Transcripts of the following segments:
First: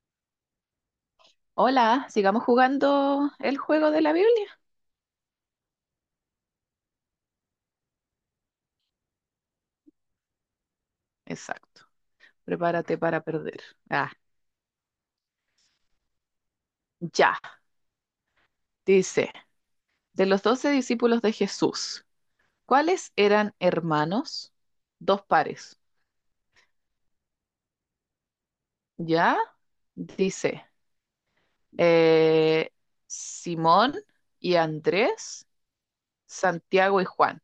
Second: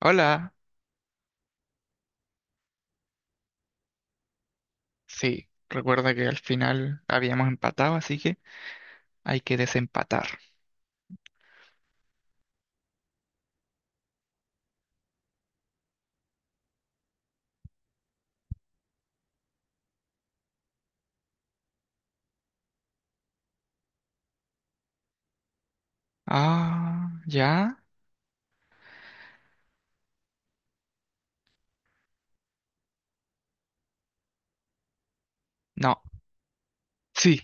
Hola, Hola, sigamos jugando el juego de la Biblia. sí, recuerda que al final habíamos empatado, así que hay que desempatar. Exacto. Prepárate para perder. Ah, ya. Dice, de los doce discípulos de Jesús, ¿cuáles eran hermanos? Dos pares. Ah, ¿ya? ¿Ya? Dice, eh, Simón y Andrés, No, Santiago y sí, Juan.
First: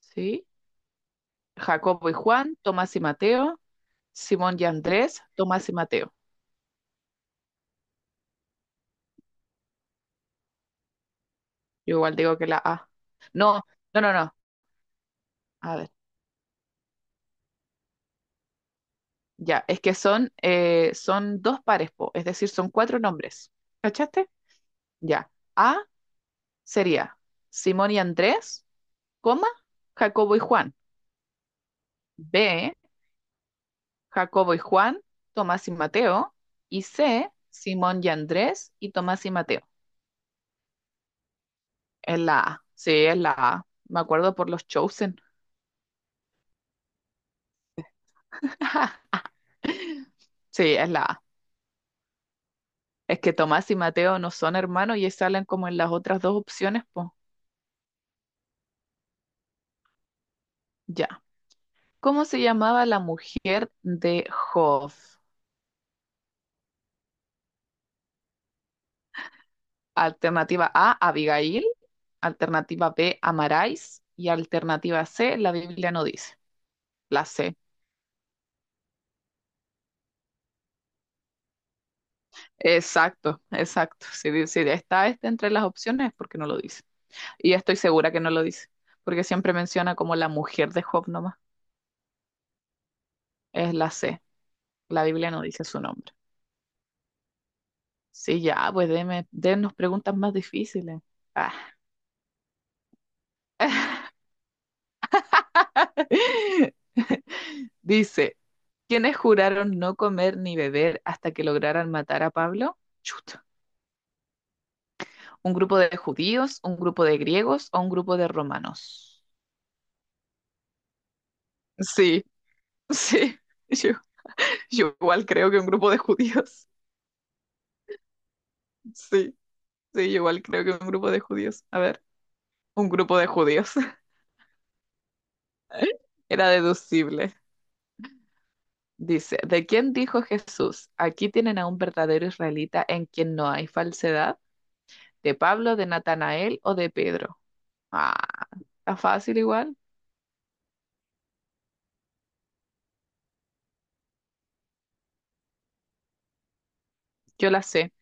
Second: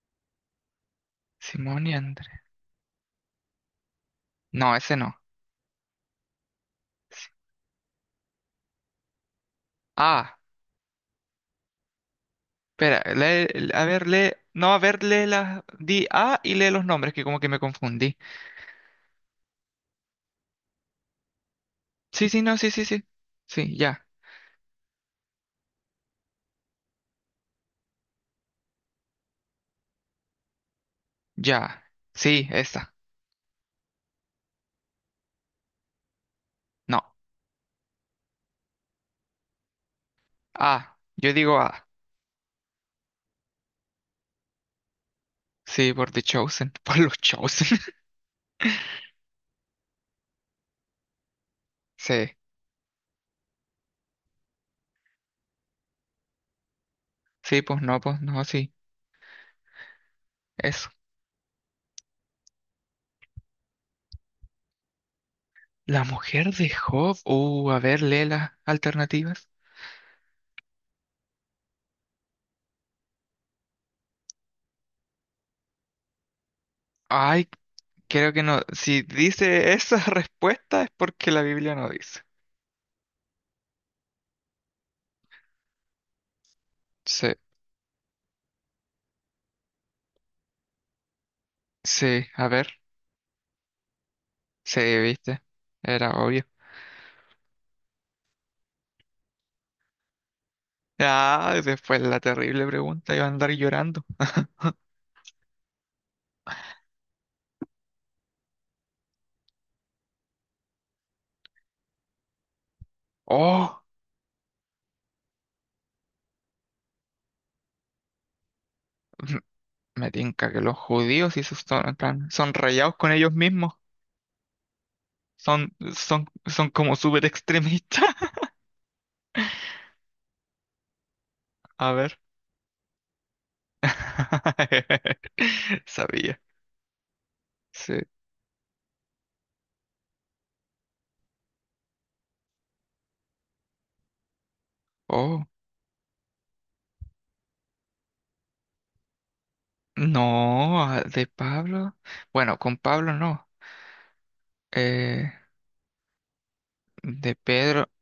¿Sí? Simón y Jacobo y Andrés. Juan, Tomás y Mateo, Simón y No, ese no. Andrés, Tomás y Mateo. Sí. Ah, Yo igual digo que la A. espera, No, a no, ver, no, lee, no. no, a ver, lee las, A ver. di A y lee los nombres, que como que me confundí. Ya, es que son, son dos pares, po, es Sí, sí, decir, no, sí, son sí, cuatro sí, nombres. sí, ya, ¿Cachaste? Ya. A sería Simón y Andrés, coma, Jacobo y Juan. ya, sí, B, esta, Jacobo y Juan, Tomás y Mateo. Y no, C, Simón y Andrés y Tomás y Mateo. A, yo digo A. Es la A. Sí, es la A. Me acuerdo por los Chosen. Sí, por The Chosen, por los Chosen. Sí, es la A. Sí, Es que Tomás y Mateo no son hermanos y salen como en las otras dos opciones, pues. sí, pues no, sí. Eso. Ya. ¿Cómo se llamaba la mujer de Job? La mujer de Job. A ver, lee las alternativas. Alternativa A, Abigail. Alternativa B, Amarais. Y alternativa C, la Biblia no dice. La Ay, C. creo que no. Si dice esa respuesta es porque la Biblia no dice. Exacto, exacto. Si, si está este entre las opciones es porque no lo dice. Sí, Y estoy segura que no lo dice, porque siempre menciona como la mujer de Job nomás. sí, a ver. Es la C. Sí, La Biblia no viste. dice su Era nombre. obvio. Sí, ya, pues dennos preguntas más difíciles. Ah. Ah, después la terrible pregunta iba a andar llorando. Dice, ¿quiénes juraron no comer ni beber hasta que lograran matar a Pablo? Chut. Oh, ¿Un grupo de judíos, un grupo de griegos o un grupo de romanos? m- me tinca que los judíos y sus son, en Sí, plan, son rayados con ellos sí. mismos. Yo, yo igual creo que un Son, grupo de son, judíos. son como súper extremistas. Sí, sí, yo igual creo que un grupo de judíos. A A ver, ver. un grupo de judíos. Sabía. Era deducible. Sí. Dice, ¿de quién dijo Jesús? Aquí tienen a un verdadero israelita en quien no hay falsedad. ¿De Oh. Pablo, de Natanael o de Pedro? Ah, está fácil igual. No, ah, de Pablo. Bueno, con Pablo no. Eh, de Yo la Pedro. sé.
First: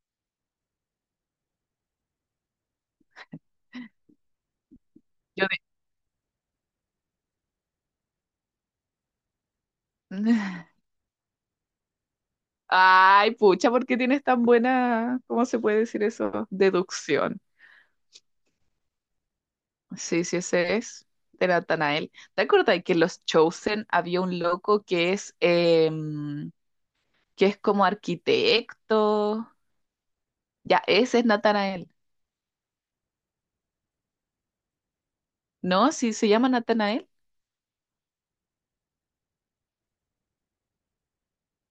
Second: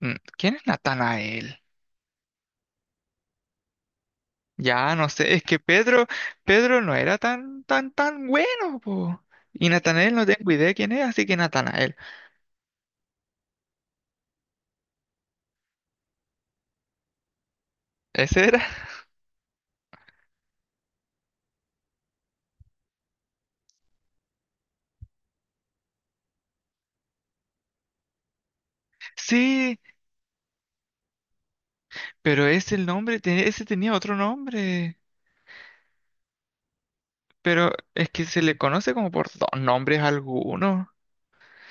¿Quién es Natanael? Ya no sé, es Yo que Pedro, no era tan, tan, tan bueno, po. Y Natanael no de- tengo idea quién es, así que Natanael. Ay, pucha, ¿por qué tienes tan buena, ¿cómo se puede decir eso? Deducción. ¿Ese era? Sí, sí, ese es. De Natanael. ¿Te acuerdas que en los Chosen había un loco que es, em, que es como arquitecto? Sí, Ya, ese es Natanael. pero ese el nombre, ese tenía otro nombre. ¿No? ¿Sí se llama Natanael? Pero es que se le conoce como por dos nombres algunos.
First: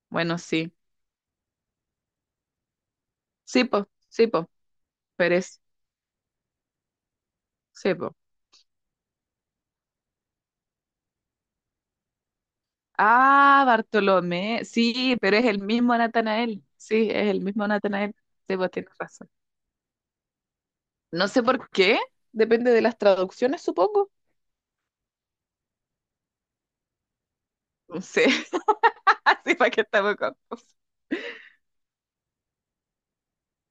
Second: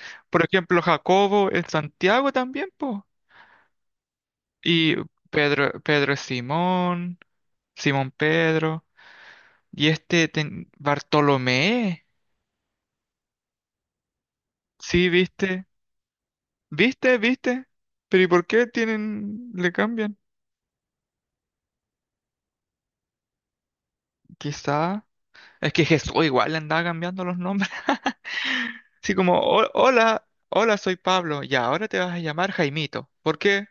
Bueno, Por sí. ejemplo, Jacobo es Santiago también, po. Sí, po, sí, po. Y Pero es, Pedro es Simón, sí, Simón po. Pedro. Y este Bartolomé. Ah, Bartolomé, Sí, sí, pero es el viste. mismo Natanael. Sí, ¿Viste? es el ¿Viste? mismo Natanael. Pero ¿y por Sí, qué vos tienes razón. tienen, le cambian? No sé por qué, depende de las traducciones, supongo. Quizá. Es que Jesús igual le andaba cambiando los nombres. No sé, Así como, así para que estamos hola, hola, confusos. soy Pablo. Y ahora te vas a llamar Jaimito. ¿Por qué?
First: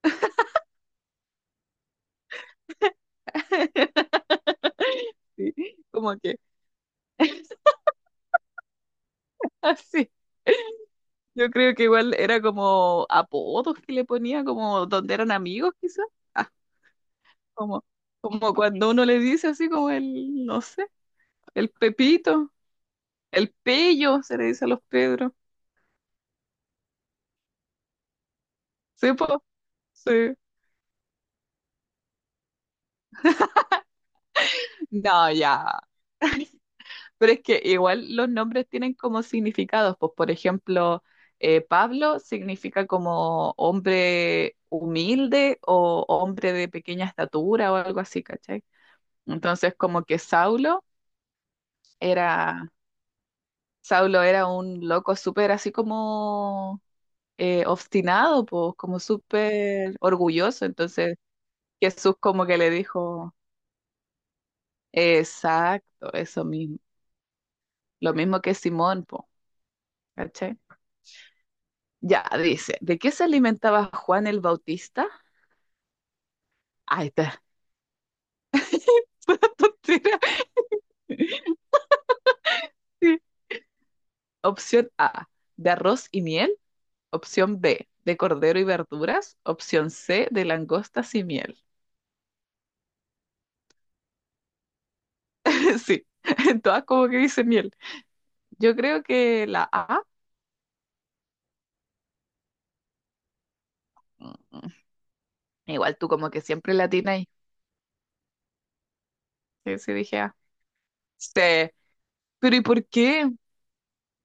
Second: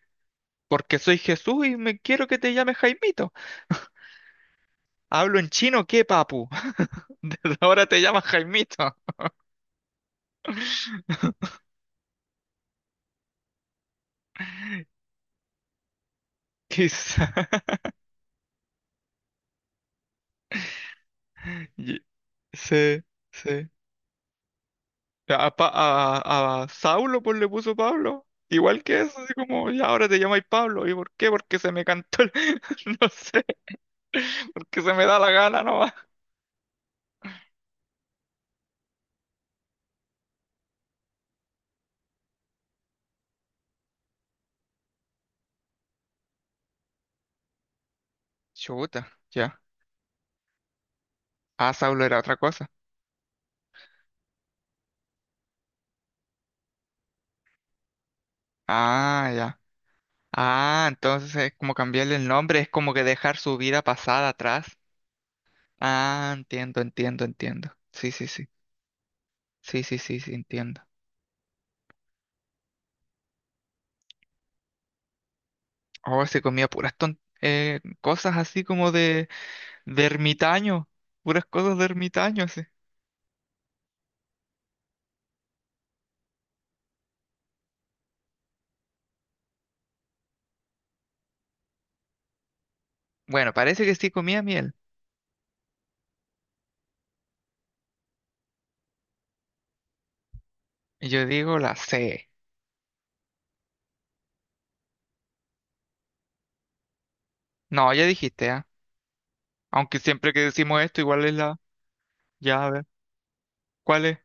Porque soy Jesús y me quiero que te llames Jaimito. Hablo en Sí, chino, ¿qué, como que papu? Desde ahora te llamas Jaimito." así. Yo creo que igual era como apodos que le ponía, como donde eran amigos, quizás. Ah, Quizá. como, como cuando uno le dice así como el, no sé, el y- Pepito, Sí, el sí. Pello, se le dice a los Pedros. A, a Saulo pues le puso Pablo. Igual que Sí, eso, así po. como, ya ahora te Sí. llamáis Pablo. ¿Y por qué? Porque se me cantó No sé, porque se me da No, la gana ya. nomás. Pero es que igual los nombres tienen como significados. Pues, por ejemplo, Pablo significa como hombre humilde o hombre de pequeña estatura o algo así, ¿cachai? Chuta, ya. Entonces, como que Ah, Saulo era otra cosa. era, Saulo era un loco súper así como obstinado, pues, como Ah, ya. súper orgulloso. Ah, Entonces, entonces es como cambiarle Jesús el como que nombre, es le como que dijo, dejar su vida pasada atrás. exacto, Ah, eso mismo. entiendo, entiendo, entiendo. Sí, Lo sí, mismo sí. que Simón, pues. Sí, sí, sí, sí, entiendo. Ya, dice, ¿de qué se alimentaba Juan el Bautista? Oh, se comía puras Ah, esta cosas así como de, de tontera. ermitaño, puras cosas de ermitaño, así. Sí. Opción A, de arroz y miel. Opción B, de cordero y verduras. Opción C, de langostas y miel. Bueno, parece que sí comía miel. Sí, en todas como que dice miel. Yo creo que la A, Y yo digo la C. mm, igual tú como que siempre la tienes ahí. No, ya dijiste, ¿ah? Sí, sí, Aunque dije siempre A. que decimos esto, igual es la. C, pero ¿y Ya, a ver, por qué? ¿cuál es?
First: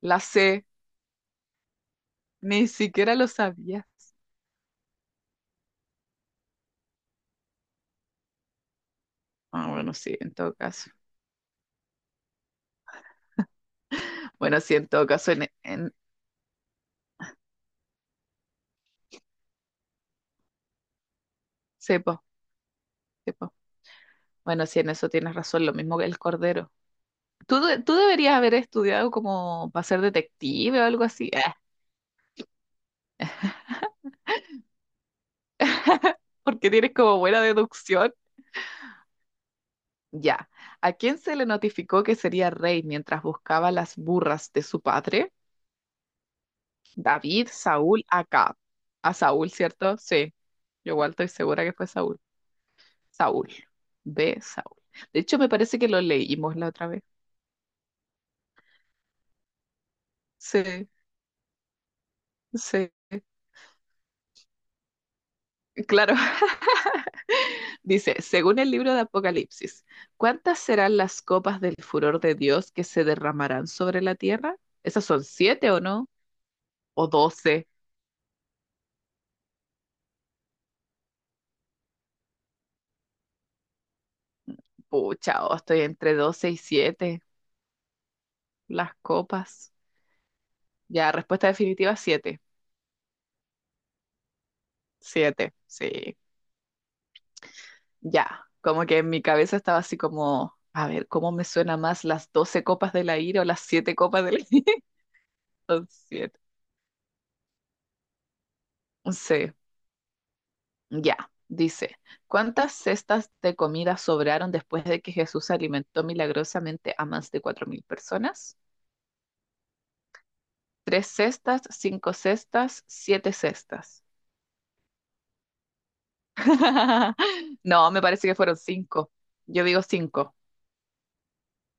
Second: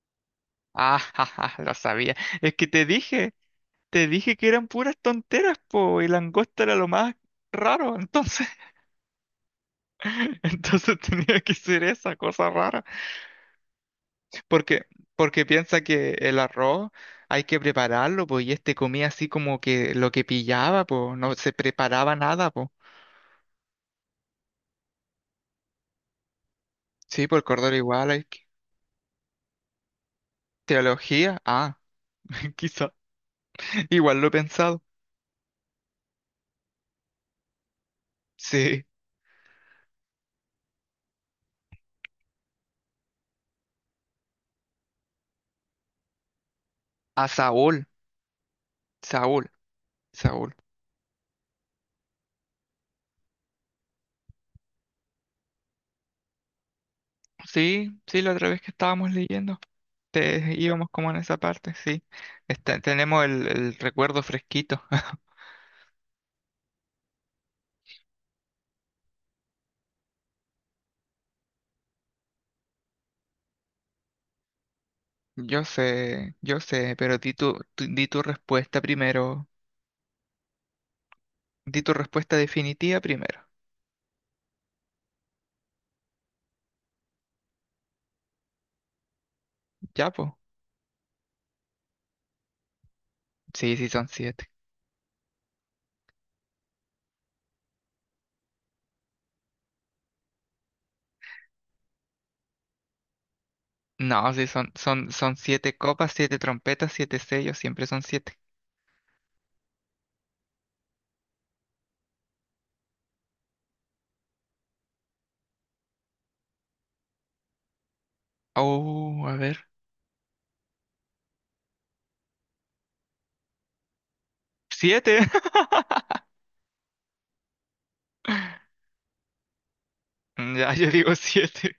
La C, Ah, jaja, lo sabía. Es que ni te siquiera lo dije, sabías. te dije que eran puras tonteras, po, y langosta era lo más raro, entonces, Ah, bueno, sí, en todo caso. entonces tenía que ser esa cosa rara. Bueno, sí, Porque, en todo caso, porque piensa en... que el arroz hay que prepararlo, pues, y este comía así como que lo que pillaba, pues, no se preparaba sepo. nada, pues. Bueno, sí, en eso tienes razón, lo mismo que el cordero. Sí, por el cordero Tú igual hay deberías que. haber estudiado como para ser detective o algo así, Teología, ah, quizá. Igual lo he pensado. porque tienes como buena deducción. Sí, Ya, ¿a quién se le notificó que sería rey mientras buscaba las burras de su padre? a David, Saúl, Saúl, Acab. A Saúl, Saúl, ¿cierto? Sí, Saúl. yo igual estoy segura que fue Saúl. Saúl, B, Saúl. De hecho, me parece que lo leímos la otra vez. Sí, sí, la otra vez que estábamos leyendo, íbamos Sí, como en esa parte, sí. Sí, Tenemos el, recuerdo fresquito. claro. Dice, según el libro de Apocalipsis, ¿cuántas serán las copas del furor de Dios que se derramarán sobre la tierra? ¿Esas son siete o no? Yo sé, ¿O pero di tu, doce? Di tu respuesta primero. Di tu respuesta definitiva primero. Pucha, oh, estoy entre doce y siete. Las copas. Ya, pues. Ya, respuesta definitiva, siete. Sí, sí, son siete. Siete, sí. Ya, como que en mi cabeza estaba así como, a ver, ¿cómo me suena más las doce copas de la ira o las siete copas No, de la sí, son, ira? son, son siete Son copas, siete siete. trompetas, siete sellos, siempre son siete. Sí. Ya, dice, ¿cuántas cestas de comida sobraron después de que Jesús alimentó milagrosamente a más de 4.000 personas? Oh, a ver. Tres cestas, cinco cestas, siete cestas. ¡Siete! No, me parece que fueron cinco. Yo digo cinco. Ya, yo digo siete.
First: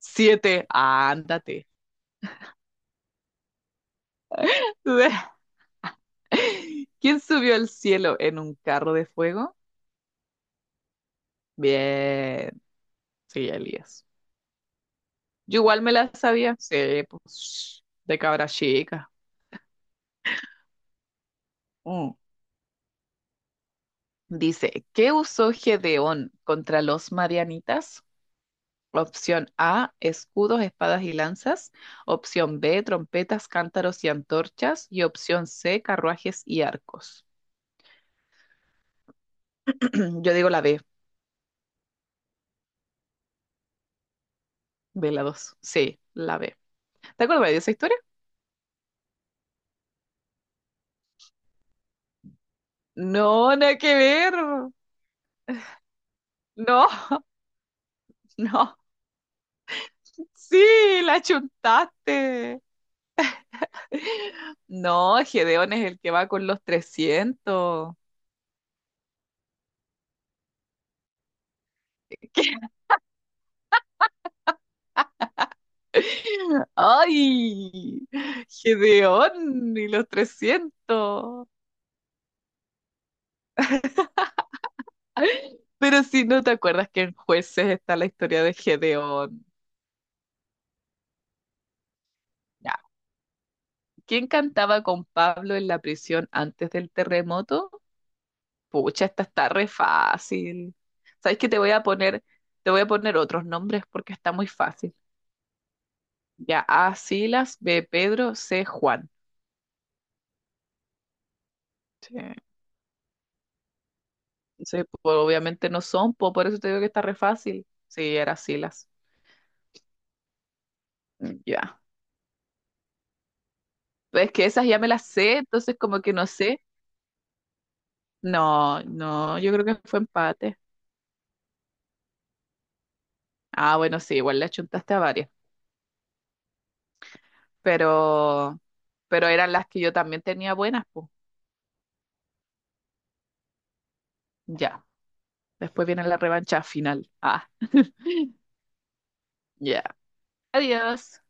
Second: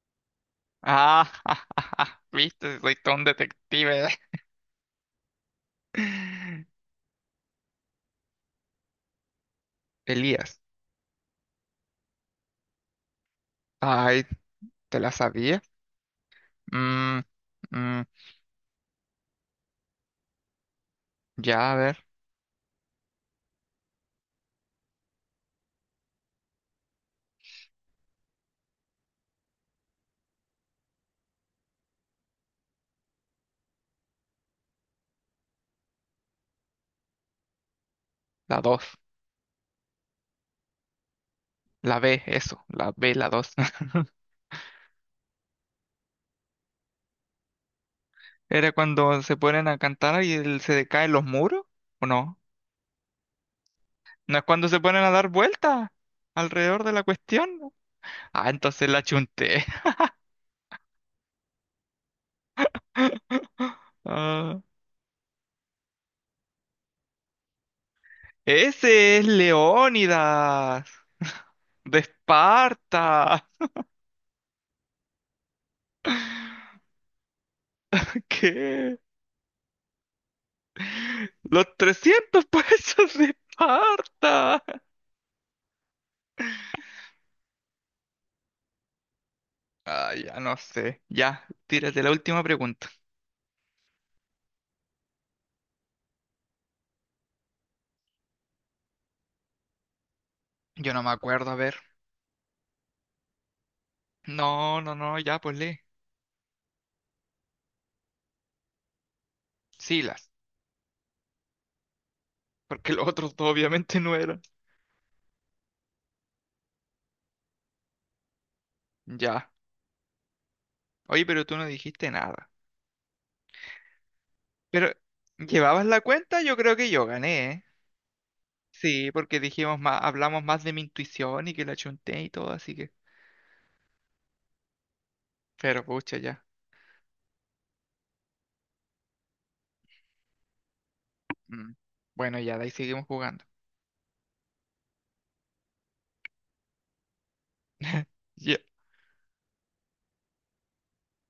Siete, Ah, ándate. viste, soy todo un detective. ¿Quién subió al cielo en un carro de fuego? Elías. Bien, sí, Elías. Ay, ¿te la Yo sabía? igual me la sabía. Sí, Mm, pues, mm, de cabra chica. ya, a ver. Mm. Dice, ¿qué usó Gedeón contra los marianitas? Opción A, escudos, espadas y lanzas. Opción B, trompetas, cántaros y antorchas. Y opción C, carruajes y arcos. La dos. Yo digo la B, La B, eso. La B, la dos. B la 2. Sí, la B. ¿Te acuerdas de esa historia? ¿Era cuando se ponen a cantar y se decaen los muros? ¿O no? No, nada que ver. No es cuando se ponen a dar vueltas alrededor No, de la cuestión. Ah, no. entonces la chunté. Sí, la chuntaste. Ah, No, Gedeón es el que va con los 300. ese es Leónidas de Esparta. ¡Ay! ¿Qué? Gedeón y los 300. Los 300 pesos de Esparta. Pero si no te acuerdas que en Jueces está la historia de Gedeón. Ah, ya no sé. Ya, tírate la última Ya. pregunta. ¿Quién cantaba con Pablo en la prisión antes del terremoto? Pucha, esta está re fácil. Yo no me ¿Sabes qué? acuerdo, a ver. Te voy a poner otros nombres porque está muy No, no, fácil. no, ya, pues lee. Ya, A, Silas, B, Pedro, C, Juan. Silas, Sí. porque los otros dos obviamente no eran. Sí, pues, obviamente no son, po, por eso te digo que está re fácil. Sí, era Silas. Ya. Oye, Mm, pero tú no ya, dijiste nada. pues. Es que esas ya me Pero, las sé, entonces ¿llevabas la como que no cuenta? Yo sé. creo que yo gané, ¿eh? No, Sí, no, porque yo creo dijimos que fue más, hablamos empate. más de mi intuición y que la chunté y todo, así que. Ah, bueno, sí, igual le achuntaste a varias, Pero pucha, ya. pero, pero eran las que yo también tenía buenas, pues. Mm. Bueno, ya, de ahí seguimos jugando. Ya. Después viene la revancha final. Ah, Ya. ya. Adiós.